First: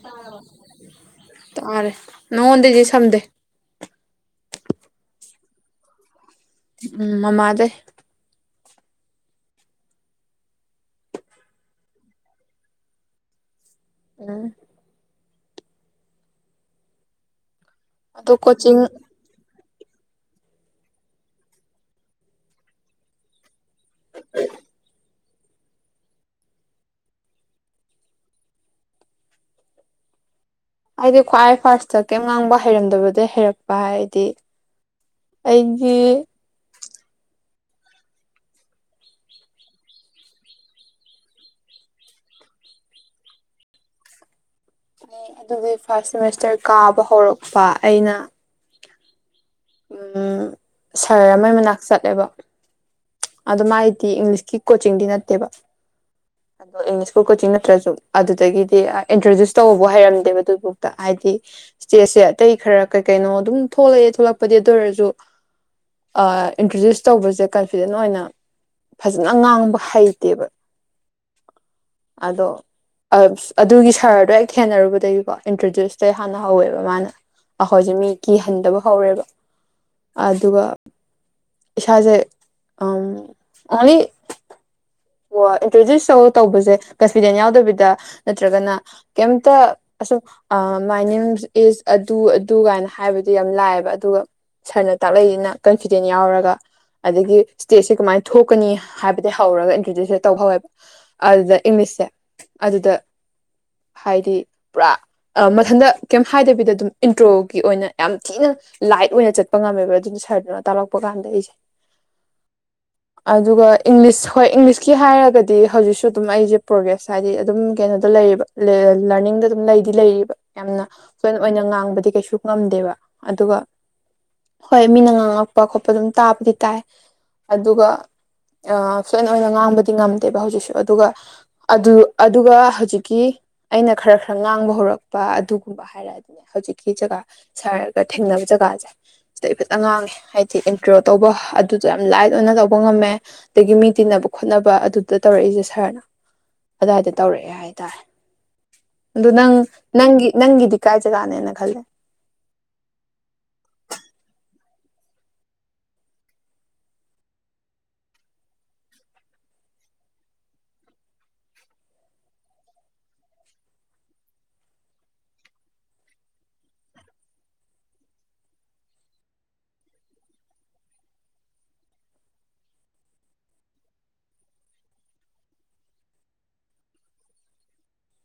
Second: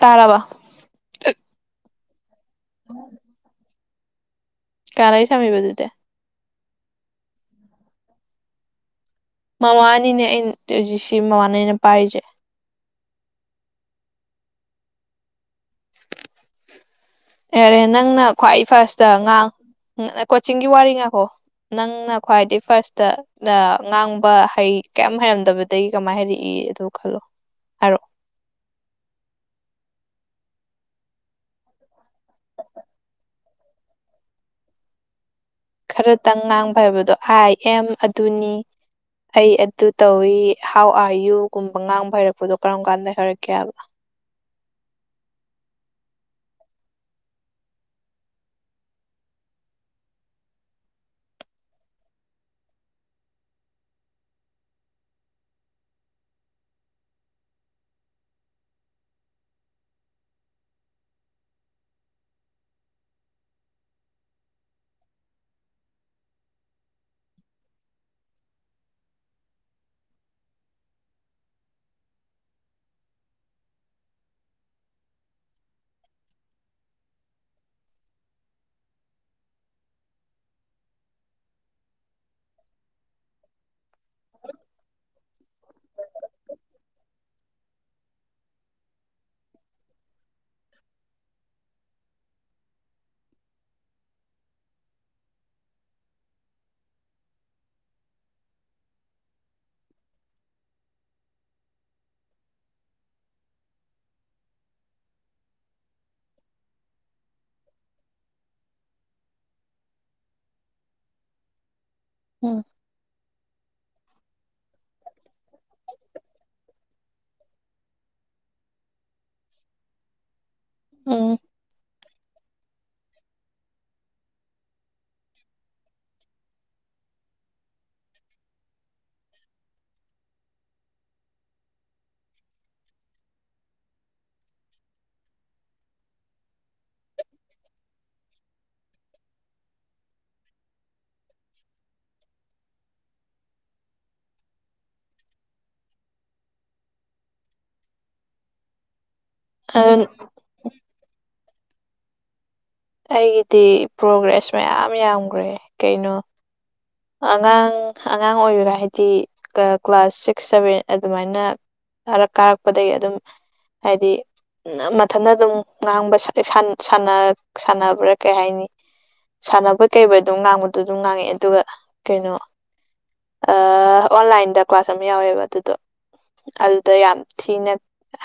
ꯇꯥꯔꯕ ꯇꯥꯔꯦ ꯅꯣꯡꯉꯣꯟꯗꯩꯗꯤ ꯁꯝꯗꯦ ꯀꯅꯥꯗꯩꯩ ꯁꯝꯃꯤꯕꯥ ꯑꯗꯨꯗꯤ ꯎꯝ ꯃꯃꯥ ꯗꯩ ꯃꯃꯥꯅꯤꯅꯦ ꯑꯩꯅꯖꯤꯛꯁꯤ ꯃꯃꯥꯅꯤꯅꯦ ꯄꯥꯏꯔꯤꯁꯦ ꯎꯝ ꯑꯦꯔꯦ ꯅꯪꯅ ꯑꯗꯣ ꯈ꯭ꯋꯥꯏ ꯀꯣꯆꯤꯡ ꯐꯥꯔꯁꯇ ꯉꯥ ꯀꯣꯆꯤꯡꯒꯤ ꯋꯥꯔꯤ ꯉꯥꯏꯈꯣ ꯅꯪꯅ ꯈ꯭ꯋꯥꯏꯗꯩ ꯐꯥꯔꯁꯇ ꯉꯥꯡꯕ ꯍꯩ ꯀꯩꯝ ꯍꯩꯔꯝꯗꯕꯗꯒꯤ ꯀꯃꯥꯏꯅ ꯍꯥꯏꯔꯛꯏ ꯑꯗꯨ ꯈꯜꯂꯣ ꯍꯥꯏꯔꯛꯑꯣ ꯑꯩꯗꯤ ꯈ꯭ꯋꯥꯏ ꯐꯥꯔꯁꯇ ꯀꯩꯝ ꯉꯥꯡꯕ ꯍꯩꯔꯝꯗꯕꯗꯒꯤ ꯍꯩꯔꯛꯄ ꯍꯥꯏꯗꯤ ꯑꯩꯒꯤ ꯈꯔꯇꯪ ꯉꯥꯡꯕ ꯍꯩꯕꯗꯣ ꯑꯥꯏ ꯑꯦꯝ ꯑꯗꯨꯅꯤ ꯑꯩ ꯑꯗꯨ ꯇꯧꯏ ꯍꯥꯎ ꯑꯥꯔ ꯌꯨꯒꯨꯝꯕ ꯉꯥꯡꯕ ꯍꯩꯔꯛꯄꯗꯣ ꯀꯔꯝ ꯀꯥꯟꯗ ꯍꯥꯏꯔꯛꯀꯦ ꯍꯥꯏꯕ ꯑꯗꯨꯒꯤ ꯐꯥꯔꯁ ꯁꯦꯃꯤꯁꯇꯔ ꯀꯥꯕ ꯍꯧꯔꯛꯄ ꯑꯩꯅ ꯎꯝ ꯁꯍꯔ ꯑꯃꯒꯤ ꯃꯅꯥꯛ ꯆꯠꯂꯦꯕ ꯑꯗꯣ ꯃꯥꯥꯏꯗꯤ ꯏꯪꯂꯤꯁꯀꯤ ꯀꯣꯆꯤꯡꯗꯤ ꯅꯠꯇꯦꯕ ꯗ ꯑꯗꯣ ꯏꯪꯂꯤꯁꯀꯨꯜ ꯀꯣꯆꯤꯡ ꯅꯠꯇ꯭ꯔꯁꯨ ꯑꯗꯨꯗꯒꯤꯗꯤ ꯏꯟꯇ꯭ꯔꯣꯗ꯭ꯌꯨꯁ ꯇꯧꯕꯕꯨ ꯍꯥꯏꯔꯝꯗꯦꯕ ꯑꯗꯨꯕꯨꯥꯎꯗ ꯍꯥꯏꯗꯤ ꯏꯁꯇꯦꯖꯁꯦ ꯑꯇꯩ ꯈꯔ ꯀꯩ ꯀꯩꯅꯣ ꯑꯗꯨꯝ ꯊꯣꯛꯂꯛꯑꯦ ꯊꯣꯛꯂꯛꯄꯗꯤ ꯑꯗꯨ ꯑꯣꯏꯔꯁꯨ ꯑ ꯏꯟꯇ꯭ꯔꯗ꯭ꯌꯨꯁ ꯇꯧꯕꯁꯦ ꯀꯝ ꯐꯤꯖꯦꯟ ꯑꯣꯏꯅ ꯐꯖꯅ ꯉꯥꯡꯕ ꯍꯩꯇꯦꯕ ꯑꯗꯣ ꯑꯁ ꯑꯗꯨꯒꯤ ꯁꯔꯗꯣ ꯍꯦꯛ ꯊꯦꯡꯅꯔꯨꯕꯗꯒꯤꯀꯣ ꯏꯟꯇ꯭ꯔꯗ꯭ꯌꯨꯁꯇꯩ ꯍꯥꯟꯅ ꯍꯧꯋꯦꯕ ꯃꯥꯅ ꯑꯩꯈꯣꯏꯖꯦ ꯃꯤ ꯀꯤꯍꯟꯗꯕ ꯍꯧꯔꯦꯕ ꯑꯗꯨꯒ ꯏꯁꯥꯖꯦ ꯎꯝ ꯑꫭꯡꯂꯤ ꯑꯣ ꯏꯟꯇ꯭ꯔꯣꯗ꯭ꯌꯨꯁ ꯇꯧ ꯇꯧꯕꯁꯦ ꯀꯟꯐꯤꯗꯦꯟ ꯌꯥꯎꯗꯕꯤꯗ ꯅꯠꯇ꯭ꯔꯒꯅ ꯀꯦꯝꯇ ꯑꯁ ꯑ ꯃꯥꯏ ꯅꯦꯝ ꯏꯁ ꯑꯗꯨ ꯑꯗꯨ ꯀꯥꯏꯅ ꯍꯥꯏꯕꯗꯨ ꯌꯥꯝ ꯂꯥꯛꯑꯦꯕ ꯑꯗꯨꯒ ꯁꯥꯔꯅ ꯇꯥꯛꯂꯛꯏꯁꯤꯅ ꯀꯟꯐꯤꯗꯦꯟ ꯌꯥꯎꯔꯒ ꯑꯗꯒꯤ ꯁ꯭ꯇꯦꯖꯁꯤ ꯀꯃꯥꯏꯅ ꯊꯣꯛꯀꯅꯤ ꯍꯥꯏꯕꯗꯤ ꯍꯧꯔꯒ ꯑꯗꯨꯗꯁꯨꯗ ꯇꯧꯍꯧꯋꯦꯕ ꯑꯗꯨꯗ ꯏꯪꯂꯤꯁꯁꯦ ꯑꯗꯨꯗ ꯍꯥꯏꯗꯤ ꯄꯨꯔꯥ ꯑ ꯃꯊꯟꯗ ꯀꯩꯝ ꯍꯥꯏꯗꯕꯤꯗ ꯑꯗꯨꯝ ꯏꯟꯇ꯭ꯔꯣꯒꯤ ꯑꯣꯏꯅ ꯌꯥꯝ ꯊꯤꯅ ꯂꯥꯏꯠ ꯑꯣꯏꯅ ꯆꯠꯄ ꯉꯝꯃꯦꯕ ꯑꯗꯨꯏ ꯁꯔꯗꯨꯅ ꯇꯥꯛꯂꯛꯄ ꯀꯥꯟꯗ ꯑꯩꯁꯦ ꯎꯝ ꯑꯗꯨꯒ ꯏꯪꯂꯤꯁ ꯍꯣꯏ ꯏꯪꯂꯤꯁ ꯁꯤ ꯍꯥꯏꯔꯒꯗꯤ ꯍꯧꯖꯤꯛꯁꯨ ꯑꯗꯨꯝ ꯑꯩꯖꯦ ꯄ꯭ꯔꯣꯒ꯭ꯔꯦꯁ ꯍꯥꯏꯗꯤ ꯑꯗꯨꯝ ꯀꯩꯅꯣꯗꯣ ꯂꯩꯌꯦꯕ ꯂ ꯂꯔꯅꯤꯡꯗ ꯑꯗꯨꯝ ꯂꯩ ꯁꯤ ꯂꯩꯔꯤꯕ ꯌꯥꯝꯅ ꯎꯝ ꯐꯔꯦꯟ ꯑꯣꯏꯅ ꯉꯥꯡꯕꯗꯤ ꯀꯩꯁꯨ ꯉꯝꯗꯦꯕ ꯑꯗꯨꯒ ꯍꯣꯏ ꯃꯤꯅ ꯉꯥꯡꯉꯛꯄ ꯈꯣꯠꯄ ꯑꯗꯨꯝ ꯇꯥꯕꯗꯤ ꯇꯥꯏ ꯑꯗꯨꯒ ꯑ ꯐ꯭ꯂꯨꯦꯟ ꯑꯣꯏꯅ ꯉꯥꯡꯕꯗꯤ ꯉꯝꯗꯦꯕ ꯍꯧꯖꯤꯛꯁꯨ ꯑꯗꯨꯒ ꯑꯗꯨ ꯑꯗꯨꯒ ꯍꯧꯖꯤꯛꯀꯤ ꯑꯩꯅ ꯈꯔ ꯈꯔ ꯉꯥꯡꯕ ꯍꯧꯔꯛꯄ ꯑꯗꯨꯒꯨꯝꯕ ꯍꯥꯏꯔ ꯗꯥꯏꯗꯅꯦ ꯍꯧꯖꯤꯛꯀꯤ ꯖꯒꯥ ꯁꯥꯔꯒ ꯊꯦꯡꯅꯕ ꯖꯒꯥꯖꯦ ꯁꯤꯗꯩ ꯈꯤꯇꯪ ꯉꯥꯡꯉꯦ ꯍꯥꯏꯗꯤ ꯏꯟꯇꯔꫭ ꯇꯧꯕ ꯑꯗꯨꯗꯣ ꯌꯥꯝ ꯂꯥꯏꯠ ꯑꯣꯏꯅ ꯂꯧꯕ ꯉꯝꯃꯦ ꯑꯗꯒꯤ ꯃꯤ ꯇꯤꯟꯅ ꯈꯣꯠꯅꯕ ꯑꯗꯨꯗ ꯇꯧꯔꯛꯏꯖꯦ ꯁꯥꯔꯅ ꯑꯗꯥꯏꯗ ꯇꯧꯔꯛꯑꯦ ꯍꯥꯏꯇꯥꯔꯦ ꯑꯗꯨ ꯅꯪ ꯑꯗꯨ ꯅꯪꯒꯤ ꯅꯪꯒꯤꯗꯤ ꯀꯥꯏ ꯖꯒꯥꯅꯦꯅ ꯈꯜꯂꯦ ꯑꯩꯒꯤꯗꯤ ꯄ꯭ꯔꯣꯒ꯭ꯔꯦꯁ ꯃꯌꯥꯝ ꯌꯥꯝꯒ꯭ꯔꯦꯍꯦ ꯀꯩꯅꯣ ꯑꯉꯥꯡ ꯑꯉꯥꯡ ꯑꯣꯏꯔꯤꯉꯩ ꯍꯥꯏꯗꯤ ꯀ꯭ꯂꯥꯁ ꯁꯤꯛꯁ ꯁꯚꯦꯟ ꯑꯗꯨꯃꯥꯏꯅ ꯀꯔꯛ ꯀꯥꯔꯛꯄꯗꯒꯤ ꯑꯗꯨꯝ ꯍꯥꯏꯗꯤ ꯅꯃꯊꯟꯗ ꯑꯗꯨꯝ ꯉꯥꯡꯕ ꯁꯥ ꯁꯥꯟ ꯁꯟꯅꯥ ꯁꯥꯟꯅꯕ꯭ꯔꯥ ꯀꯩ ꯍꯥꯏꯅꯤ ꯁꯥꯟꯅꯕ ꯀꯩꯕꫭꯏ ꯑꯗꯨꯝ ꯉꯥꯡꯕꯗꯣ ꯑꯗꯨꯝ ꯉꯥꯡꯉꯛꯑꯦ ꯑꯗꯨꯒ ꯀꯩꯅꯣ ꯑꯥ ꯑꯣꯟꯂꯥꯏꯟꯗ ꯀ꯭ꯂꯥꯁ ꯑꯃ ꯌꯥꯎꯋꯦꯕ ꯑꯗꯨꯗꯣ ꯑꯗꯨꯗ ꯌꯥꯝ ꯊꯤꯅ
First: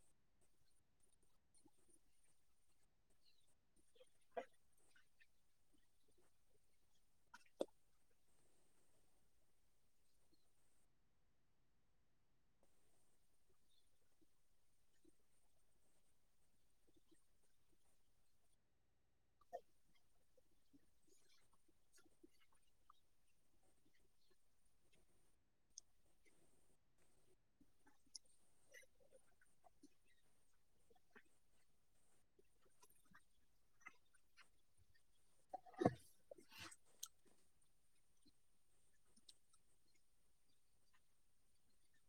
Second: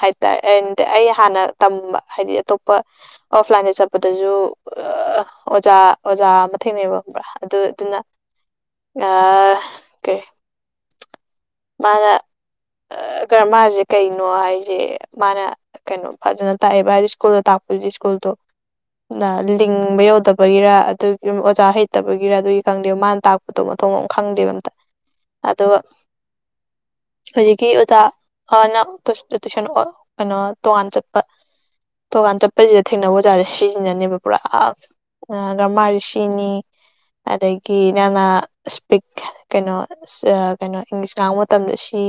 ꯍꯥꯏꯇꯥꯔꯦ ꯑꯩꯟ ꯑꯩ ꯍꯥꯟꯅ ꯇꯝꯕ ꯍꯥꯏꯗꯤ ꯑꯇꯣꯞꯄ ꯑꯣꯐꯂꯥꯏꯟꯗ ꯆꯠꯄꯗꯖꯨ ꯑ ꯑꯣꯖꯥ ꯑꯣꯖꯥ ꯑꯃ ꯊꯦꯡꯅꯩꯕ ꯈꯪꯕ꯭ꯔ ꯑꯗꯨ ꯑꯗꯨꯅ ꯑꯥ ꯀꯩ ꯃꯥꯅ ꯑ ꯒꯔꯃꯥꯔꯖꯦ ꯍꯥꯏꯖꯦ ꯃꯥꯅ ꯀꯩꯅꯣ ꯐꯖꯅ ꯇꯥꯛ ꯑꯦꯕ ꯍꯥꯏꯗꯤ ꯏꯁ꯭ꯀꯨꯜꯗ ꯇꯥꯛꯄꯗꯤ ꯏꯁ꯭ꯀꯨꯜꯗꫭ ꯅ ꯂꯤꯡꯕ ꯌꯧꯗꯕꯒꯤꯔ ꯑꯗꯨꯒꯤ ꯑꯣꯖꯥ ꯍꯩꯇꯕꯒꯤꯔ ꯑꯗꯨꯒꯤ ꯈꯪꯗꯦ ꯃꯥꯅ ꯇꯥꯛ ꯃꯊꫭꯡ ꯃꯊꫭꯡ ꯃꯔꯝ ꯈꯪꯗꯦꯕ ꯑꯝꯇ ꯑꯗꯨꯒ ꯀꯤ ꯑꯣꯖꯥ ꯅ ꯇꯨ ꯇꯨꯏꯁꯟ ꯑꫭ ꯀꯩꯅꯣ ꯇꯣꯉꯥꯟ ꯆꯠꯄ ꯇꯣꯉꯥꯟ ꯆꯠꯄꯖꯤꯗ ꯊꯦꯡꯅꯕ ꯑꯣꯖꯥꯖꯦ ꯁꯤꯖꯤꯅꯅꯦꯕ ꯄꯨꯔꯥ ꯑ ꯒꯔꯃꯔꯖꯦ ꯁꯤꯅꯤ ꯑꯗꯒꯤ ꯅꯪꯅ ꯏꯁꯄꯤꯠ ꯀꯩꯅꯣ ꯀꯩꯅꯣ ꯏꯪꯂꯤꯁ ꯉꯥꯡꯕ ꯇꯝꯗ ꯁꯤ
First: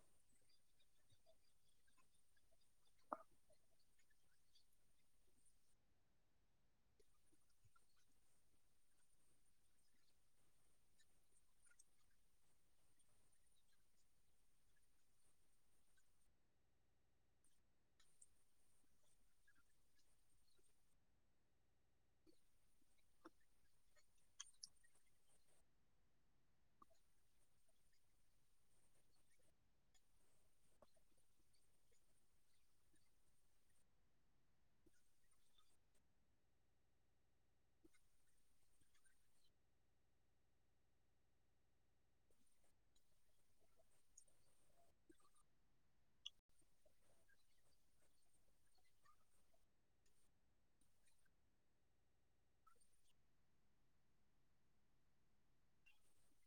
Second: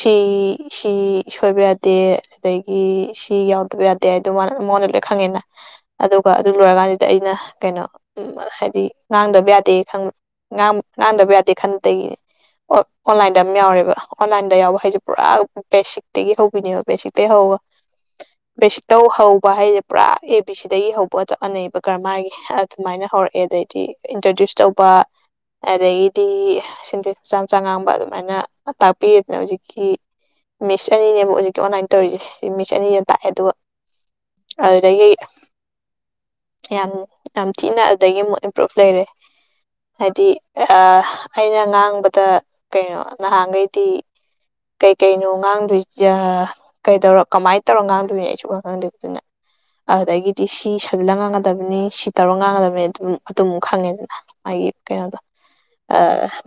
ꯁꯤ ꯁꯤ ꯁꯣꯏꯕ ꯌꯥꯗꯦ ꯑꯗꯒꯤ ꯁꯤ ꯌꯥꯎꯗꯕ ꯌꯥ ꯗꯦ ꯑꯗꯨ ꯃꯉꯣꯟꯗ ꯃꯉꯣꯟꯗ ꯂꯣꯏ ꯈꯪꯉꯦꯗꯅ꯫ ꯑꯗꯨꯒ ꯑꯗꯨ ꯂꯣꯏꯔꯀꯥꯟꯁꯤꯗ ꯑꯩꯅ ꯀꯩꯅꯣ ꯍꯥꯏꯗꯤ ꯉꯥꯡꯗꯕ ꯌꯥꯗꯦ ꯈꯪꯕ꯫ ꯉꯥꯡ ꯉꯥꯡꯗꯕ ꯌꯥꯗꯦ ꯈꯟꯕꯗꯒꯤ ꯑꯣꯟꯂꯥꯏꯟꯗ ꯑꯃ ꯌꯥꯎꯔꯦꯕ꯫ ꯑꯣꯟꯂꯥꯏꯟꯗ ꯌꯥꯎꯕ ꯍꯥꯏꯁꯦ ꯄꯨꯔꯥ ꯕꯦꯁꯤꯛꯇꯒꯤ ꯍꯧꯕꯤꯅꯦꯕ ꯕꯦꯁꯤꯇꯩ ꯍꯧꯕ꯫ ꯕꯦꯁꯤꯛꯇꯧ ꯍꯧꯕ ꯍꯥꯏꯁꯦ ꯄꯨꯔꯥ ꯑꯦ ꯕꯤ ꯁꯤꯗꯒꯤ ꯍꯧꯕꯒ ꯆꯞ ꯃꯥꯟꯅꯩꯑꯕ ꯒ꯭ꯔꯃꯥꫪꯒꯤ ꯑꯗꯨꯃꯥꯏꯅ ꯍꯧꯔꯛꯑꯦ ꯑꯗꯩꯗꯤ ꯏꯟꯇ꯭ꯔꯗ꯭ꯌꯨꯁ ꯇꯧꯕ ꯑꯗꯒꯤꯗꯤ ꯁꯦꯟꯇꯦꯟꯁ ꯃꯆꯥ ꯃꯆꯥ ꯉꯥꯡꯕ ꯑꯗꯨꯃꯥꯏꯅ ꯇꯥꯛ ꯄꯤꯗꯅ ꯍꯧꯖꯤꯛꯀꯤ ꯃꯤꯁ ꯑꯅꯤꯅꯦꯕ ꯍꯧꯖꯤꯛꯀꯤ ꯑꯣꯟꯂꯥꯏꯟ ꯇꯧꯔꯤꯁꯦ ꯁꯤ ꯃꯤꯁ ꯑꯅꯤꯅꯦ ꯇꯥꯛꯑꯦ ꯑꯗꯨꯒ꯫ ꯑꯗꯨꯗꯒꯤ ꯌꯥꯝ ꯌꯥꯝ ꯊꯤꯅ ꯑꯗꯩꯒꯤ ꯑꯃꯨꯛ ꯏꯝꯄ꯭ꯔꯨꯨꯞ ꯂꯩꯔꯦ ꯍꯥꯏꯗꯤ ꯑꯩꯅ ꯉꯥꯡꯕꯗ ꯀꯩꯅꯣ ꯅꯍꯥꯟꯒꯩꯗꯤ ꯀꯩ ꯀꯩꯅꯣ ꯉꯥꯡꯗꯣꯏꯖꯦ ꯍꯥꯏꯔ ꯀꯩꯗꯧꯔ ꯀꯃꯥꯏ ꯇꯧꯔ ꯉꯥꯡꯗꯣꯏꯅꯣ ꯑꯩ ꯁꯨꯡꯈꯪ ꯈꯪꯗꯦ ꯑꯗꯨꯅ ꯑꯗꯨꯗꯒꯤꯗꯤ ꯁꯤ ꯁꯥꯜꯂꯒ ꯉꯥꯡꯒꯗꯕꯅꯤ ꯁꯤ ꯇꯧꯔ ꯉꯥꯡꯒꯗꯕꯅꯤ ꯑꯗꯨ ꯑꯗꯨꯃꯨꯛ ꯈꯪꯉꯦꯗꯅ ꯃꯥꯒꯤ ꯀꯩꯅꯣꯗꯣ ꯑ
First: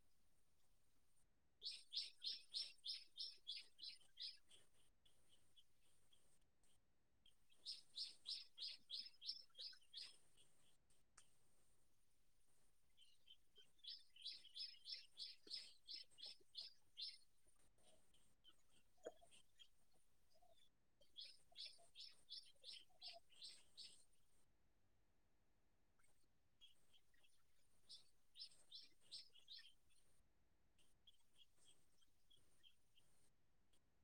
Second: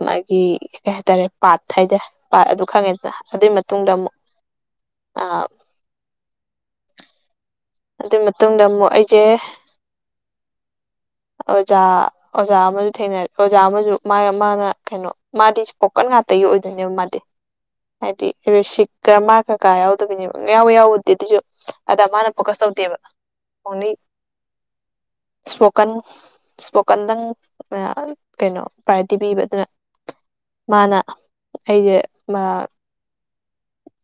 ꯃꯥꯒꯤ ꯀꯩ ꯍꯥꯏꯇꯥꯔꯦ ꯄꯥꯠ ꯊꯩꯗꯦ ꯄꯥꯠ ꯑꯗꯨ ꯈꯪꯉꯦꯗꯅ ꯑꯗꯨꯏ ꯃꯇꯨꯡꯗ ꯑꯃꯨꯛ ꯑ ꯑꯗꯨꯒꯤ ꯃꯇꯨꯡꯗ ꯑꯃꯨꯛ ꯑꯩꯁꯦ꯫ ꯑꯣꯖꯥ ꯑꯣꯖꯥ ꯑꯃꯁꯨ ꯊꯦꯡꯅꯔꯦ ꯑꯣꯖꯥ ꯑꯃꯁꯨ ꯃꯥꯅ ꯃꯥꯅ ꯀꯩꯅꯣ꯫ ꯃꯥꯗꯤ ꯏꯁꯄꯣꯛꯀꯟ ꯉꯥꯛꯇꯒꯤ ꯑꯣꯏꯗꯣꯏꯅꯦꯕ ꯃꯥꯗꯤ꯫ ꯍꯥꯏꯗꯤ ꯔꯦꯁꯤꯛ ꯒ꯭ꯔꯃꯥꫪ ꯀꯩ ꯀꯥ ꯌꯥꯎꯗꯕꯅꯦꯕ ꯌꯥꯎꯋꯦ ꯌꯥꯎꯕꯨꯗꯤ ꯗꯗꯨꯏꯖꯨ ꯑꯗ ꯃꯥꯅ ꯐꯣꯀꯁ ꯇꯧꯗꯦꯕ ꯑꯣꯡꯂꯤ ꯏꯁꯄꯣꯛ ꯀꯟ ꯏꯁ꯭ꯄꯣꯀꯟꯗꯪ ꯑꯥ ꯀꯩꯅꯣ ꯄ꯭ꯔꯥꯏꯌꯣꯔꯤꯇꯤ ꯄꯤꯕ ꯑꯗꯨꯅ ꯃꯥꯅ ꯑꯩꯁꯦ ꯑ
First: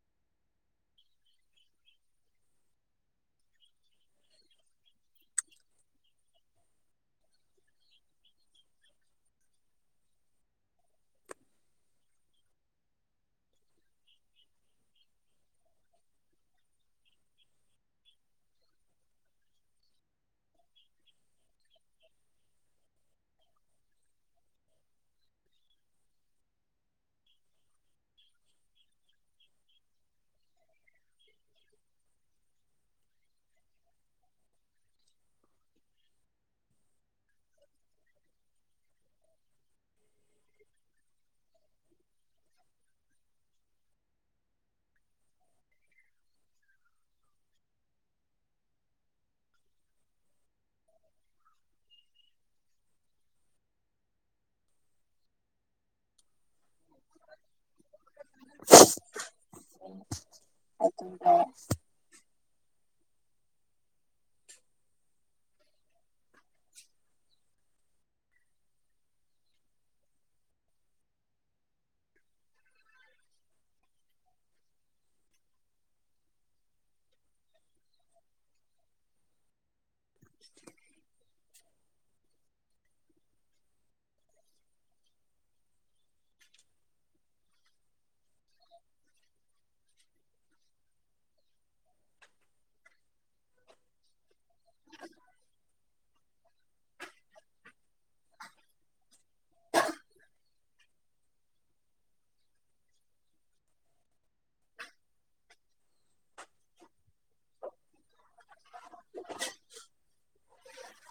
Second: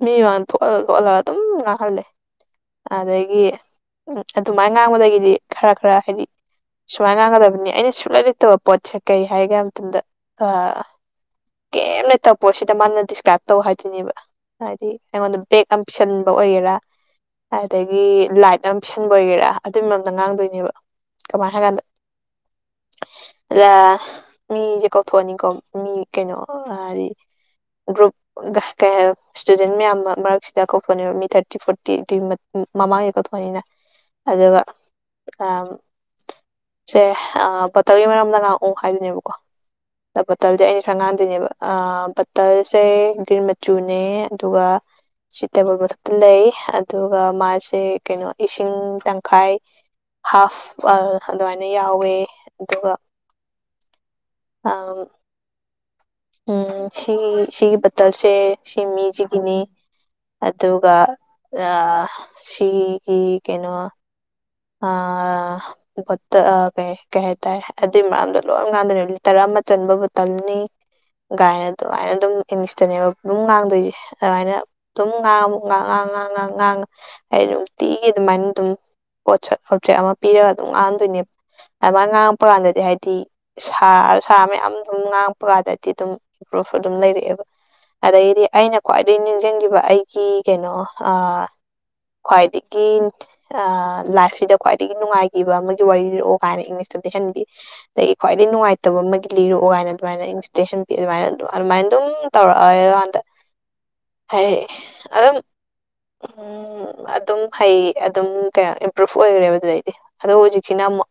ꯃꯤ ꯃꯥꯡꯗ ꯊꯣꯛꯍꯜꯂ ꯊꯣꯛꯍꯂꯒ ꯑꯗꯨꯝ ꯉꯥꯡꯍꯜꯂꯦ꯫ ꯑꯗꯒꯤ ꯑꯗꯨꯃꯥꯏꯅ ꯉꯥꯡꯕꯗꯒꯤꯗꯤ ꯈꯔ ꯈꯔ ꯍꯥꯏꯗꯤ꯫ ꯁꯨꯃꯥꯏꯅ ꯉꯥꯡꯒꯗꯕꯅꯤ ꯑꯩꯅ ꯁꯨꯠꯂꯩ ꯂꯩꯇꯕ ꯄꯣꯠꯁꯦ ꯀꯩ ꯍꯥꯏꯒꯦ ꯍꯥꯏꯕ ꯃꯇꯝꯗ ꯑ ꯀꯩꯝ ꯂꯩ ꯇꯛꯄꯣ ꯁꯤꯗ ꯃꯥꯅ ꯗꯤꯁꯀ꯭ꯔꯥꯏꯞ ꯇꯧ ꯍꯥꯏꯗꯣꯏꯅꯦꯕ꯫ ꯍꯥꯏꯗꯤ ꯑꯩꯉꯣꯟꯗ ꯕꯦꯛ ꯑꯃ ꯄꯤꯁꯟꯕ ꯑꯣꯏꯒꯦꯔ ꯑꯗꯒꯤ ꯂꯥꯏꯠ ꯑꯃ ꯁꯤꯟꯕ ꯑꯣꯏꯒꯦꯔꯥ ꯑꯗꯨꯒꯤ ꯑꯝꯗ ꯉꯥꯡꯗꯣꯏꯅꯦꯕ꯫ ꯀꯃꯥꯏ ꯍꯥꯏꯀꯥꯟꯗ ꯂ ꯃꯤꯁꯦ ꯀꯧꯊꯣꯛꯑꯅꯤꯀꯣ ꯃꯤ ꯀꯩꯅꯣ ꯍꯥꯏꯗꯤ ꯒ꯭ꯔꯨꯞ ꯀꯩ ꯍꯥꯏ ꯏꯁ꯭ꯇꯨꯗꯦꯟ ꯃꯌꯥꯝ ꯃꯔꯛꯁꯤꯗ ꯀꯧꯊꯣꯛꯑꯅꯦꯕ ꯃꯤ ꯊꯥꫪꯇꯤ ꯐꯣꫪꯇꯤꯗꯨꯒꯤ ꯗꯨꯏ ꯃꯃꯥꯡꯗ ꯀꯧꯊꯣꯛꯑꯅꯤꯅ ꯑꯗꯨꯒ ꯑ ꯁꯦ ꯕꯇꫪꯒꯤ ꯃꯔꯝꯗ ꯉꯥꯉꯛꯑꯣ ꯍꯥꯏꯗꯨꯅꯦꯕꯀꯣ ꯕꯇꯜꯗꯤ ꯑꯩꯩꯅ ꯁꯥꯏ ꯉꯥꯟꯗꯣꯏꯅꯦꯕ ꯑ ꯕꯇꯜꯁꯦ ꯒ꯭ꯔꯤꯟ ꯃꯆꯨꯅꯦ ꯑꯗꯨꯒ ꯁꯤ ꯇꯦꯕꯜ ꯃꯊꯛꯇ ꯂꯩ ꯑꯗꯨꯒ ꯃꯥꯁꯦ ꯀꯩꯅꯣ ꯏꯁꯤꯡ ꯇꯪꯈꯥꯏ ꯍꯥꯐ ꯑ ꯑꯗꯨꯃꯥꯏꯅ ꯌꯥꯎꯋꯦ ꯑꯗꯨꯒ ꯑꯝ ꯎꯝ ꯁꯤ ꯁꯤꯒꯤ ꯕꯇꯜꯁꯦ ꯁꯤ ꯃꯤꯁꯤꯒꯤꯅꯤ꯫ ꯑꯗꯨꯒ ꯑ ꯁꯤꯒꯤ ꯀꯩꯅꯣ꯫ ꯑꯥ꯫ ꯕꯠꯇ ꯀꯩ ꯀꯩ ꯍꯥꯏꯇꯥꯔꯦ ꯑꯗꯨꯏ ꯃꯔꯝꯗꯣ ꯂꯣꯏ ꯉꯥꯡꯗꫭꯅꯦꯕ ꯂꯤꯇꫪ ꯑꯃ ꯆꯟꯕ ꯕꯇꯜꯅꯤ꯫ ꯒꯥꯏꯅ ꯑꯗꯨꯃꯥꯏꯅ ꯑꯗꯨꯝ ꯏꯪꯂꯤꯁꯇꯅꯦꯕ ꯑꯗꯨꯝ ꯉꯥꯡꯗꯣꯏꯁꯦ ꯑꯗꯨꯃꯥꯏꯅ꯫ ꯑꯗꯨꯝ ꯉꯥꯡꯕ ꯉꯥꯡ ꯉꯥꯡ ꯉꯥꯡ ꯉꯥꯡ ꯑꯩ ꯅꯨꯡꯇꯤꯒꯤ ꯑꯗꯨꯃꯥꯏꯅ ꯑꯗꯨꯝ꯫ ꯄꯣꯠꯁꯛ ꯑꯣꯞꯖꯦꯛ ꯑꯃ ꯄꯤꯔꯒ ꯑꯗꯨꯝ ꯉꯥꯡꯍꯟꯗꯣꯏꯅꯦꯕ ꯑꯗꯨꯃꯥꯏꯅ ꯉꯥꯡꯉꯛꯄ ꯀꯥꯟꯗꯗꯤ ꯍꯥꯏꯗꯤ ꯁꯥꯔ ꯁꯥꯔ ꯃꯌꯥꯝ ꯑꯗꯨꯝ ꯉꯥꯡꯉꯛꯄ ꯀꯥꯟꯗꯗꯤ ꯑꯗꯨꯝ ꯏꯝꯄ꯭ꯔꯨꯐꯁꯨ ꯑꯗꯨꯝ ꯂꯩꯔꯛꯑꯦꯕ ꯑꯗꯗꯒꯤꯗꯤ ꯑꯩꯅ ꯈ꯭ꯋꯥꯏꯗꯒꯤ ꯅꯤꯡꯁꯤꯡꯈꯤꯕ ꯑꯩꯒꯤ ꯀꯩꯅꯣ ꯈ꯭ꯋꯥꯏꯗꯒꯤ ꯂꯥꯏꯐꯁꯤꯗ ꯈ꯭ꯋꯥꯏꯗꯒꯤ ꯅꯨꯡꯉꯥꯏꯈꯤꯕ ꯑꯃꯒꯤ ꯋꯥꯔꯤꯔꯛꯑꯣ ꯀꯥꯏꯅ ꯏꯪꯂꯤꯁꯇꯗꯤ ꯂꯤꯍꯟꯕꯤ ꯑꯗꯒꯤ ꯈ꯭ꯋꯥꯏꯗꯒꯤ ꯅꯨꯡꯉꯥꯏꯇꯕ ꯑꯃꯒꯤ ꯂꯤꯔꯛꯑꯣ ꯀꯥꯏꯅ ꯑꯗꯨꯃꯥꯏꯅ ꯏꯟꯇꯦꯁꯟ ꯄꯤ ꯑꯗꯨꯃꯥꯏꯅ ꯑꯗꯨꯃꯥꯏꯅ ꯑꯗꯨꯝ ꯇꯧꯔꯛꯑꯦ ꯑꯗꯨ ꯀꯥꯟꯗ ꯍꯥꯏ ꯑꯗꯨꯝ ꯎ ꯑꯗꯨꯝ ꯍꯩ ꯑꯗꯨꯝ ꯀꯩꯅ ꯏꯝꯄ꯭ꯔꯨꯚ ꯑꯣꯏꯈ꯭ꯔꯦꯕ ꯑꯗꯨꯗꯩꯗꯤ ꯑꯗꯣ ꯍꯧꯖꯤꯛꯁꯤꯅ ꯑꯃꯨꯛ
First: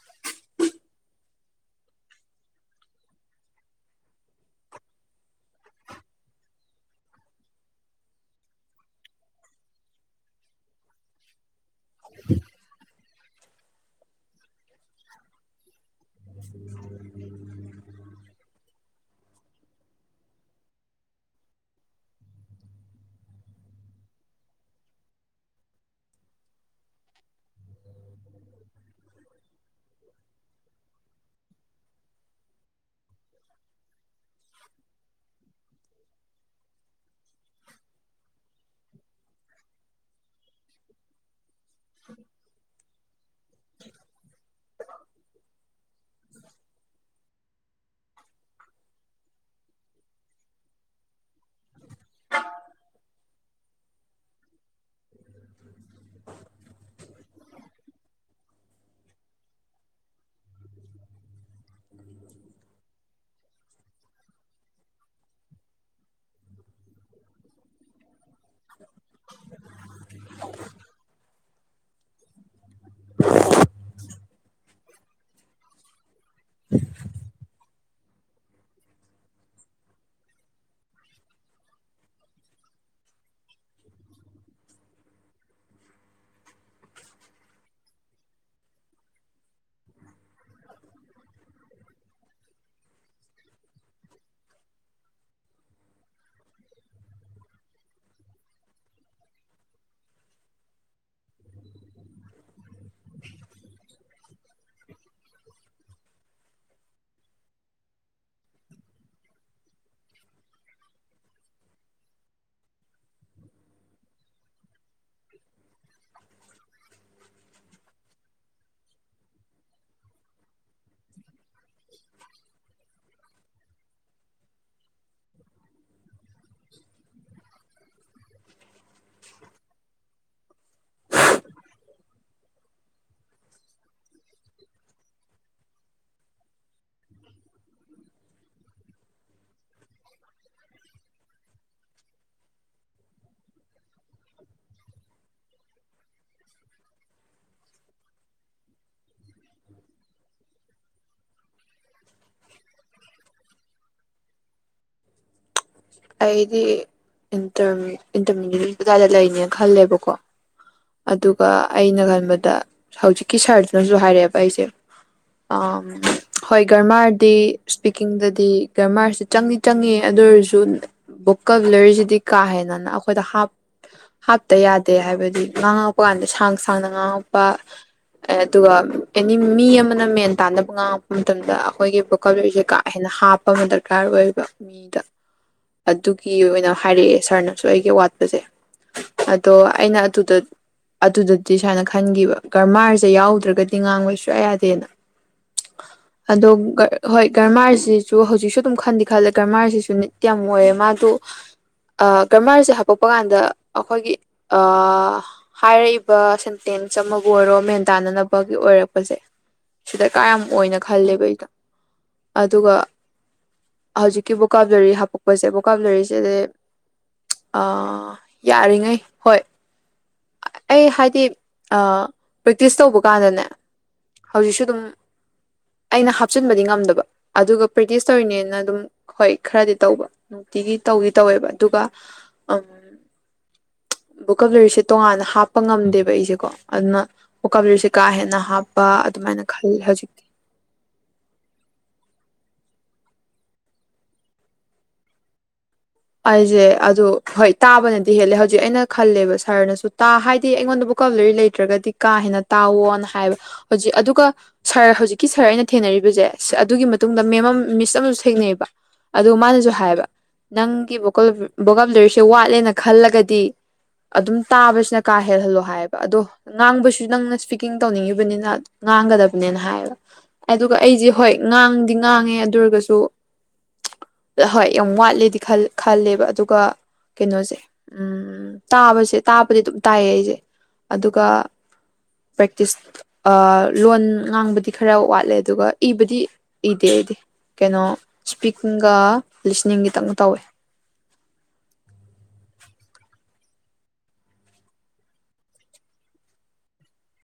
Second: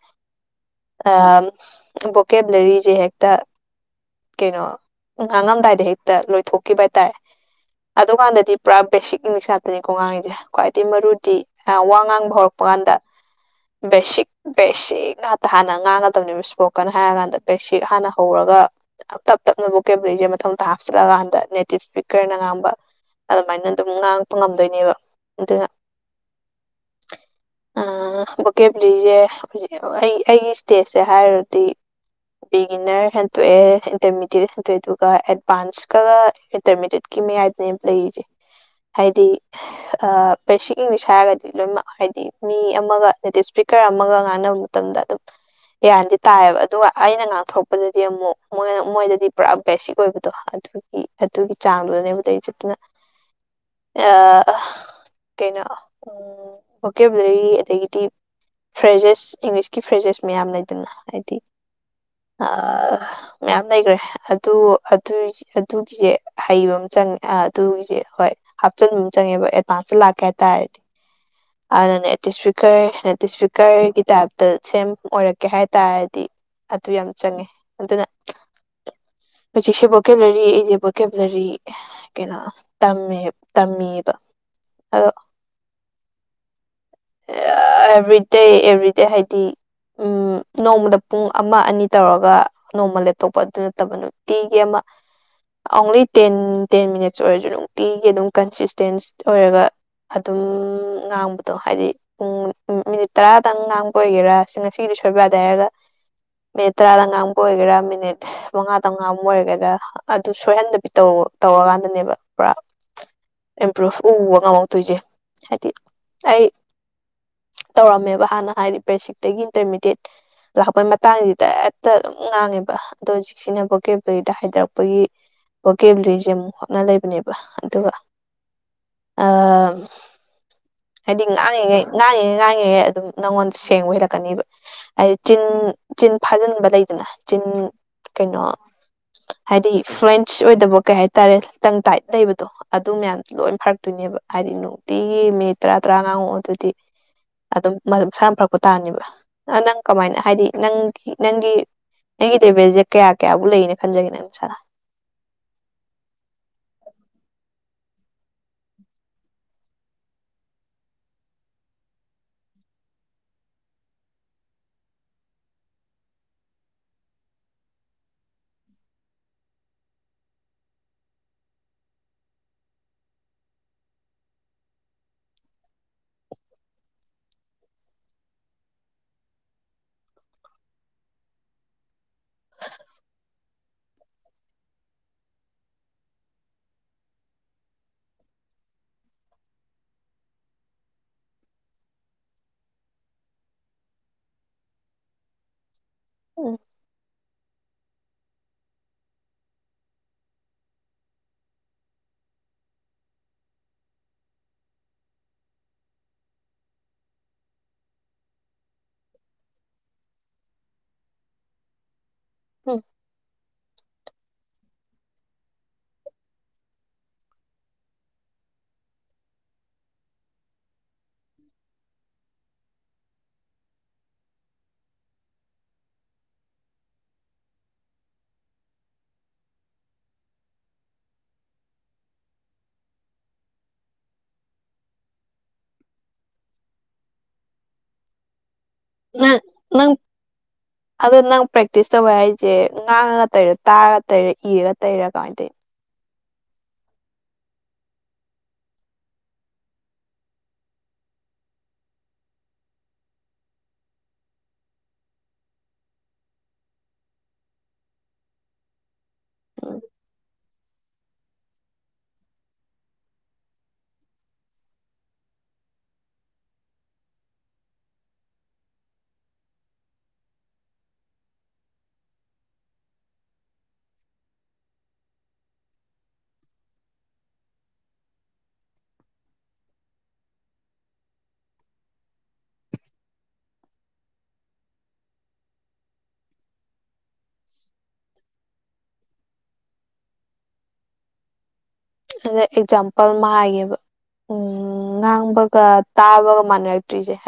ꯕꯣꯀꯦꯕꯂꯦꯔꯤꯁꯦ ꯍꯦꯛꯇ ꯀꯩꯅꯣ ꯉꯥꯡꯉꯝꯗꯥꯏꯗ ꯍꯦꯛꯇ ꯂꯣꯏꯊꯣꯛꯈꯤꯕ ꯍꯥꯏꯇꯥꯔꯦ ꯑꯗꯨꯀꯥꯟꯗꯗꯤ ꯄꯨꯔꯥ ꯕꯦꯁꯤꯛ ꯏꯪꯂꯤꯁ ꯉꯥꯛꯇꯅꯤꯀꯣ ꯉꯥꯡꯉꯁꯦ ꯈ꯭ꯋꯥꯏꯗꯒꯤ ꯃꯔꯨꯗꯤ ꯋꯥ ꯉꯥꯡꯕ ꯍꯧꯔꯛꯄ ꯀꯥꯟꯗ ꯕꯦꯁꯤꯛ ꯕꯦꯁꯤꯛ ꯉꯥꯛꯇ ꯍꯥꯟꯅ ꯉꯥꯡꯒꯗꯕꯅꯦꯕ ꯏꯁꯄꯣꯀꯟ ꯍꯥꯏꯔꯀꯥꯟꯗ ꯕꯦꯁꯤꯛ ꯍꯥꯟꯅ ꯍꯧꯔꯒ ꯇꯞ ꯇꯞꯅ ꯕꯨꯀꯦꯕꯨꯂꯔꯤꯁꯦ ꯃꯊꯪ ꯃꯊꯪ ꯍꯥꯞꯆꯤꯂꯀꯥꯟꯗ ꯅꯦꯇꯤꯞ ꯏꯁꯄꯤꯀꫪꯅ ꯉꯥꯡꯕ ꯑꯗꯨꯃꯥꯏꯅ ꯑꯗꯨꯝ ꯉꯥꯡꯉꯛꯄ ꯉꯝꯗꯣꯏꯅꯦꯕ ꯑꯗꯨꯅ ꯑ ꯕꫭꯀꯦꯕꫭꯂꯔꯤꯖꯦ ꯑꯩ ꯑꯩꯒꯤ ꯏꯁ꯭ꯇꯦꯖꯁꯦ ꯍꯥꯏꯔꯗꯤ ꯕꯤꯒꯤꯅꫪ ꯍꯦꯟꯇꯣꯛꯑꯦ ꯏꯟꯇꯔꯃꯤꯗꯦꯠꯍꯦꯟꯇꯦ ꯑꯗꯨꯒ ꯑꯦꯗꯚꯥꯟꯁꯀꯒ ꯏꯟꯇꯔꯃꯤꯗꯦꯠꯀꯤ ꯃꯌꯥꯏꯗꯅꯦ ꯂꯩꯔꯤꯁꯦ ꯍꯥꯏꯗꯤ ꯕꯦꯁꯤꯛ ꯏꯪꯂꯤꯁ ꯍꯥꯏꯔꯒꯗꯤ ꯂꯣꯏꯅꯃꯛ ꯍꯥꯏꯗꯤ ꯃꯤ ꯑꯃꯒ ꯃꯦꯗꯦꯠ ꯏꯁ꯭ꯄꯤꯀꫪ ꯑꯃꯒ ꯉꯥꯡꯅꯕ ꯃꯇꯝꯗ ꯑꯗꯨꯝ ꯒꯤꯌꯟꯗꯤ ꯇꯥꯏꯌꯦꯕ ꯑꯗꯨꯒ ꯑꯩꯅ ꯉꯥꯛꯊꯣꯛꯄꯗꯗꯤ ꯑꯃꯨꯛ ꯃꯣꯏꯅ ꯃꯣꯏꯗꯗꯤ ꯄꯨꯔꯥ ꯕꯦꯁꯤꯛ ꯑꯣꯏꯕꯗꯣ ꯑꯗꯨꯒꯤ ꯑꯗꯨꯒꯤ ꯆꯥꯡꯗꯨꯗꯅꯦꯕꯗꯩ ꯆꯠꯇꯨꯅ ꯀꯩꯅꯣ ꯎ ꯚꯣꯀꯦꯕꯂꯔꯤ ꯑꯗꯒꯤꯗꯤ ꯐ꯭ꯔꯦꯖꯦꯁ ꯏꯪꯂꯤꯁꯀꯤ ꯐ꯭ꯔꯦꯖꯦꯁ ꯃꯌꯥꯝ ꯂꯩꯗꯅ ꯍꯥꯏꯗꯤ ꯃꯌꯥꯝ ꯂꯩꯈ꯭ꯔꯦ ꯑꯗꯨ ꯑꯗꯨ ꯑꯗꯨꯒꯤꯁꯦ ꯍꯩꯕ ꯑꯃ ꯆꯪꯉꯦ ꯑꯗꯨꯒꯤꯁꯦ ꯍꯣꯏ ꯍꯥꯞꯆꯤꯟꯕ ꯑꯃ ꯆꯪꯉꯦꯕ ꯑꯦꯗꯚꯥꯟꯁꯇ ꯂꯥꯛꯀꯦ ꯍꯥꯏꯇꯥꯥꯔꯗꯤ ꯑꯗꯨꯅ ꯅ ꯇ ꯏꯁꯄꯤꯀꯔ ꯅ ꯇ ꯏꯁꯄꯤꯀꯔꯒꯤ ꯇꯥꯏꯞꯇ ꯁꯦꯝ ꯑꯣꯏꯔꯛꯀꯦ ꯍꯥꯏ ꯇꯔꯗꯤ ꯑꯗꯨ ꯌꯥꯝ ꯆꯪꯉꯦ ꯑꯗꯨꯅ ꯍꯧꯖꯤꯛꯁꯤ ꯕꯣꯛꯀꯦꯂ ꯕꯔꯤ ꯕꫭꯛꯀꯦꯂꯕꯔꯤ ꯀꯩꯅꯣ ꯇꯝꯃꯦ ꯇꯝꯃꯤꯕ ꯑꯗꯣ ꯑꯦꯚ꯭ꯔꯤꯗꯦ ꯑꯦꯚ꯭ꯔꯤꯗꯦ ꯍꯥꯏꯗꯤ ꯎꯝ ꯅꯣꯡꯃꯗ ꯄꯨꯡ ꯑꯃ ꯑꯅꯤ ꯇꯧꯔꯒ ꯅꯣꯡꯃ ꯂꯦꯞꯇꯣꯛꯄ ꯑꯗꯨ ꯅꯠꯇꯕ ꯅꯨꯡꯇꯤꯒꯤ ꯑꯃ ꯑꯣꯟꯂꯤ ꯇꯦꯟ ꯇꯦꯟ ꯃꯤꯅꯠꯁ ꯑꯣꯏꯔꯁꯨ ꯅꯨꯡꯇꯤꯒꯤ ꯑꯗꯨꯝ ꯀꯟꯁꯤꯁꯇꯦꯟꯁ ꯑꯣꯏꯔꯒ ꯑꯗꯨꯝ ꯉꯥꯡꯕꯗꯣ ꯍꯥꯏꯗꯤ ꯄꯨꯡ ꯃꯤꯅꯤꯠ ꯇꯔꯥꯗꯪ ꯉꯥꯡꯕ ꯑꯣꯏꯒꯦꯔꯥ ꯁꯤ ꯉꯁꯤꯗꯤ ꯁꯣꯏꯕꯗ ꯍꯥꯏꯔꯒ ꯃꯤꯅꯤꯠ ꯇꯔꯥꯗ ꯉꯥꯡꯕ ꯑꯣꯏꯒꯦꯔꯥ ꯃꯤꯅꯤꯠ ꯃꯉꯥ ꯇꯃꯉꯥ ꯑꯃ ꯑꯣꯏꯔꯒꯗ ꯑꯗꯨ ꯁꯣꯏꯍꯟꯗꯕꯤ ꯇꯧꯔꯀꯥꯟꯗꯅꯦꯕ ꯄꯨꯔꯥ ꯏꯝꯄ꯭ꯔꯨꯚ ꯎꯕ ꯉꯝꯃꯛꯇꯣꯏꯁꯦ ꯍꯥꯏꯗꯤ ꯑꯩ ꯇꯧꯔꯝꯃꯦꯕ ꯍꯥꯟꯅ ꯍꯥꯏꯗꯤ ꯄꯦꯁꯤꯛꯇꯒꯤ ꯏꯟꯇꯔꯃꯤꯗꯦꯠ ꯂꯥꯛꯄꯩ ꯃ ꯍꯛꯥꯡꯁꯤꯗ ꯍꯦꯛꯇ ꯑꯗꯨꯝ ꯉꯥꯡꯉꯦꯕ ꯑꯗꯣ ꯍꯧꯖꯤꯛꯁꯤꯟꯅꯕ ꯕꫭꯀꯦꯂꯕꯔꯤꯗ ꯍꯥꯏꯊꯔꯛꯄꯒꯤ ꯕꯣꯀꯦ ꯕꯂꯤꯁꯦ ꯑꯃꯨꯛ ꯍꯣꯠꯅ ꯂꯩꯕꯅꯦꯕ ꯑꯗꯨꯒ ꯑ ꯍꯥꯏꯗꯤ ꯉꯥꯡꯤꯉꯩ ꯉꯥꯡꯉꯤꯉꯦ ꯉꯥꯡꯉꯤꯦ ꯑꯗꯨꯝ ꯅꯪꯉꯣꯟꯗ ꯁꯦꯡꯕ ꯍꯜꯂꯛꯀꯅꯤꯕ ꯍꯥꯏꯗꯤ ꯆꯤꯟ ꯆꯤꯟ ꯐꯥꯖꯤꯟꯕ ꯂꯩꯗꯅ ꯆꯤꯟ ꯀꯩꯅꯣ ꯍꯥꯏꯗꯤ ꯐ꯭ꯔꯦꯟꯁ ꯑꯣꯏꯗꯕ ꯀꯩ ꯍꯥꯏꯇꯥꯔꯦ ꯇꯪ ꯇꯥꯏꯠ ꯂꯩꯕꯗꯣ ꯑꯗꯨ ꯃꯌꯥꯝꯗꯨ ꯂꯣꯏ ꯐꯔꯛꯇꯣꯏꯅꯦꯕ ꯍꯥꯏꯗꯤ ꯅꯨꯡꯇꯤꯒꯤ ꯃꯤ ꯇꯔꯥ ꯇꯔꯥ ꯉꯥꯡꯉꯛꯑꯣ ꯑꯗꯨꯗꯤ ꯑꯗꯨꯝꯝ ꯃꯁꯅ ꯐꯔꯛꯄ ꯇꯥꯅꯦꯕ ꯅꯪ ꯀꯃꯥꯏꯅ ꯍꯥꯏꯗꯤ ꯅꯪꯒꯤ ꯅꯪꯒꯤ ꯑꯩꯒꯤ ꯇꯦꯕꯦꯜꯁꯦ ꯀꯌꯥ ꯀꯌꯥꯕꯨ ꯂꯩꯅ ꯈꯟꯖꯒꯦ ꯅꯪ ꯅꯁꯥꯗ ꯑꯩꯗꯤ ꯏꯟꯇꯔꯃꯤꯗꯦꯠ ꯀꯥꯏꯗ ꯂꯩꯅꯦꯅ ꯈꯜꯂꯦꯕꯀꯣ ꯑꯗꯨꯒ ꯑꯩꯅ ꯈꯟꯕꯗ ꯍꯧꯖꯤꯛꯀꯤ ꯁꯥꯔꯖꯅꯁꯨ ꯍꯥꯏꯔꯛꯑꯦꯕ ꯑꯩꯁꯦ ꯍꯣꯏ ꯒꯔꯃꯥꯔꯗꯤ ꯁ꯭ꯄꯤꯀꯤꯡꯗꯗꯤ ꯒꯔꯃꯥꯔꯁꯤ ꯆꯪꯗꯤ ꯆꯪꯉ ꯑꯗꯨ ꯑꯣꯏꯔꯁꯨ ꯕꯨꯛ ꯀꯕꯂꯔꯁꯤꯗꯤ ꯀꯥꯍꯦꯅꯅ ꯑꯩꯈꯣꯏꯗ ꯍꯥꯞ ꯍꯥꯞꯇ ꯌꯥꯗꯦ ꯍꯥꯏꯕꯗꯤ ꯉꯥꯡꯉꯛꯄ ꯀꯥꯟꯗ ꯁꯥꯡ ꯁꯥꯡꯅ ꯉꯥꯡꯉꯛꯄ ꯑꯗꯨꯒ ꯑꯦꯅꯤ ꯃꯤ ꯑꯃꯅ ꯃꯦꯟ ꯇꯥꯟꯅꯕ ꯉꯥꯡꯉꯛꯄ ꯃꯇꯝꯗ ꯑꯩꯈꯣꯏꯒꯤ ꯀꯂꯏꯁꯦ ꯀꯥ ꯍꯦꯟꯅ ꯍꯥꯞꯄ ꯑꯃ ꯗꯔꯀꯥꯔ ꯑꯣꯏꯕ ꯃꯤꯗ ꯑꯗꯨꯒꯤ ꯑꯣꯏꯅ ꯍꯥꯏꯔꯛꯑꯦ ꯁꯥꯔꯅꯁꯨ ꯑꯩꯒꯤ ꯋꯥꯠꯄꯁꯦ ꯑꯗꯣ ꯑꯩꯅ ꯑꯗꯨꯗ ꯑꯗꯨꯗꯗꯤ ꯁꯨꯃꯥꯏꯅ ꯈꯟꯈꯤꯕ ꯒꯔꯃꯥꯔꯁꯦ ꯌꯥꯎꯗ꯭ꯔꯒꯗꯤ ꯉꯥꯡꯕ ꯁꯨꯡꯌꯥ ꯌꯥꯗꯦꯅ ꯑꯗꯣ ꯎꯝ ꯍꯣꯏ ꯒꯔꯃꯥꯔꯁꯤꯁꯨ ꯍꯧꯖꯤꯛꯁꯨ ꯑꯗꯨꯝ ꯈꯟꯗꯤ ꯈꯜꯂꯦ ꯒꯔꯃꯥꯔꯁꯤꯁꯨ ꯃꯣꯏꯃ ꯇ ꯒꯔꯃꯔꯁꯦ ꯍꯥꯄꯣꯛꯄ ꯀꯥꯟꯗ ꯑꯩꯈꯣꯏꯒꯤ ꯍꯥꯏꯔꯛꯏꯕ ꯁꯦꯟꯇꯦꯟꯁ ꯑꯃꯕꯨ ꯑꯣꯏꯔꯣ ꯃꯦꯟ ꯇꯥꯅꯅꯕꯒꯤ ꯑꯣꯏꯔꯛꯄꯁꯦ ꯁꯤꯗ ꯀ ꯌꯥꯝꯅ ꯈꯜꯂꯦꯕ ꯑꯩꯗ ꯑꯗꯨꯒ ꯎꯝ ꯍꯧꯖꯤꯛꯀꯤ ꯕꯣꯀꯥꯕꯂꯔꯤ ꯍꯥꯞꯄꯛꯄꯁꯦ ꯕꯣꯀꯥꯞꯂꯔꯤꯁꯤꯗꯤ ꯑ ꯌꯥꯔꯤꯉꯩ ꯍꯣꯏ ꯑꯩ ꯍꯥꯏꯗꯤ ꯄ꯭ꯔꯦꯛꯇꯤꯁ ꯇꯧꯕ ꯀꯥꯟꯗꯅꯦ ꯍꯧꯖꯤꯛꯁꯨ ꯑꯗꯨꯝ ꯑꯩꯅ ꯍꯥꯞꯆꯤꯟꯕꯗꯤ ꯉꯝꯗꯕ ꯑꯗꯨꯒ ꯄ꯭ꯔꯦꯛꯇꯤꯁ ꯇꯧꯔꯤꯅꯦꯅ ꯑꯗꯨꯝ ꯍꯣꯏ ꯈꯔꯗꯤ ꯇꯧꯕ ꯅꯨꯡꯇꯤꯒꯤ ꯇꯧꯗꯤ ꯇꯧꯋꯦꯕ ꯑꯗꯨꯒ ꯕꯨ ꯀꯕ꯭ꯂꯔꯤꯁꯦ ꯇꯣꯉꯥꯟꯅ ꯍꯥꯞꯄ ꯉꯝꯗꯦꯕ ꯑꯩꯁꯦꯀꯣ ꯑꯗꯨꯅ ꯑꯣꯀꯥ ꯕꯤꯁꯦ ꯀꯥ ꯍꯦꯟꯅ ꯍꯥꯞꯄ ꯑꯗꯨꯃꯥꯏꯅ ꯈꯜꯂꯤ ꯍꯧꯖꯤꯛꯇꯤ ꯑꯗꯨꯗ ꯅꯪ ꯄ꯭ꯔꯦꯛꯇꯤꯁ ꯇꯧꯕ ꯍꯥꯏꯁꯦ ꯉꯥꯡꯉꯒ ꯇꯩꯔ ꯇꯥꯔꯒ ꯇꯩꯔꯦ ꯏꯔꯒ ꯇꯩꯔꯥ ꯀꯃꯥꯏ ꯇꯧꯅꯣ ꯑꯩꯁꯦ ꯑꯗꯨ ꯍꯣꯏ ꯇꯥꯕꯅꯗꯤ ꯍꯦꯜꯂꯦ ꯍꯧꯖꯤꯛ ꯑꯩꯅ ꯈꯜꯂꯦꯕ ꯁꯥꯔꯅꯁꯨ ꯇꯥ ꯍꯥꯏꯗꯤ ꯑꯩꯉꯣꯟꯗꯕꯨ ꯀꯕꯂꯔꯤ ꯂꯩꯇ꯭ꯔꯒꯗꯤ ꯀꯥ ꯍꯦꯟꯅ ꯇꯥꯎꯋꯣꯅ ꯍꯥꯏꯕ ꯍꯧꯖꯤꯛ ꯑꯗꯨꯒ ꯁꯥꯔ ꯍꯧꯖꯤꯛꯀꯤ ꯁꯥꯔ ꯑꯩꯅ ꯊꯦꯡꯅꯔꯤꯕꯁꯦ ꯑꯗꯨꯒꯤ ꯃꯇꯨꯡꯗ ꯃꯦꯝ ꯃꯤꯁ ꯑꯃꯁꯨ ꯊꯦꯡꯅꯩꯕ ꯑꯗꯨ ꯃꯥꯅꯁꯨ ꯎꯝ ꯍꯥꯏꯕ ꯅꯪꯒꯤ ꯕꯣꯀꯝꯖꯔꯤꯁꯦ ꯋꯥꯠꯂꯦꯅ ꯈꯜꯂꯒꯗꯤ ꯑꯗꯨꯝ ꯇꯥꯕꯁꯤꯅ ꯀꯥ ꯍꯦꯜꯍꯜꯂꯣ ꯍꯥꯏꯕ ꯑꯗꯣ ꯉꯥꯡꯕꯁꯨ ꯅꯪꯅ ꯏꯁꯄꯤꯀꯤꯡ ꯇꯧꯅꯤꯡꯉꯤꯕꯅꯤꯅ ꯉꯥꯡꯒꯗꯕꯅꯦꯅ ꯍꯥꯏꯌꯦꯕ ꯑꯗꯨꯒ ꯑꯩꯁꯦ ꯍꯣꯏ ꯉꯥꯡꯗꯤ ꯉꯥꯡꯉꯦ ꯑꯗꯨ ꯑꯣꯏꯔꯒꯁꯨ ꯍꯣꯏ ꯌꯥꯝ ꯋꯥꯠꯂꯦꯗꯤ ꯈꯜꯂꯦꯕ ꯑꯗꯨꯒ ꯀꯩꯅꯣꯁꯦ ꯎꯝ ꯇꯥꯕꯁꯦ ꯇꯥꯕꯗꯤ ꯑꯗꯨꯝ ꯇꯥꯏꯌꯦ ꯑꯩꯁꯦ ꯑꯗꯨꯒ ꯄ꯭ꯔꯦꯛꯇꯤꯁ ꯂꯣꯟ ꯉꯥꯡꯕꯗꯤ ꯈꯔ ꯋꯥꯠꯂꯦ ꯑꯗꯨꯒ ꯏꯕꯗꯤ ꯏꯗꯦ ꯑꯩꯗꯤ ꯀꯩꯅꯣ ꯏꯁꯄꯤꯀꯤꯡꯒ ꯂꯤꯁꯅꯤꯡꯒꯤꯇꯪꯅ ꯇꯧꯋꯦ ꯑꯗ ꯑꯦꯛꯖꯥꯝꯄꯜ ꯑꯃ ꯍꯥꯏꯌꯦꯦꯕ ꯎꯝ ꯉꯥꯡꯕꯒ ꯇꯥꯕꯒ ꯃꯥꯟꯅꯔꯛꯇ꯭ꯔꯤꯁꯦ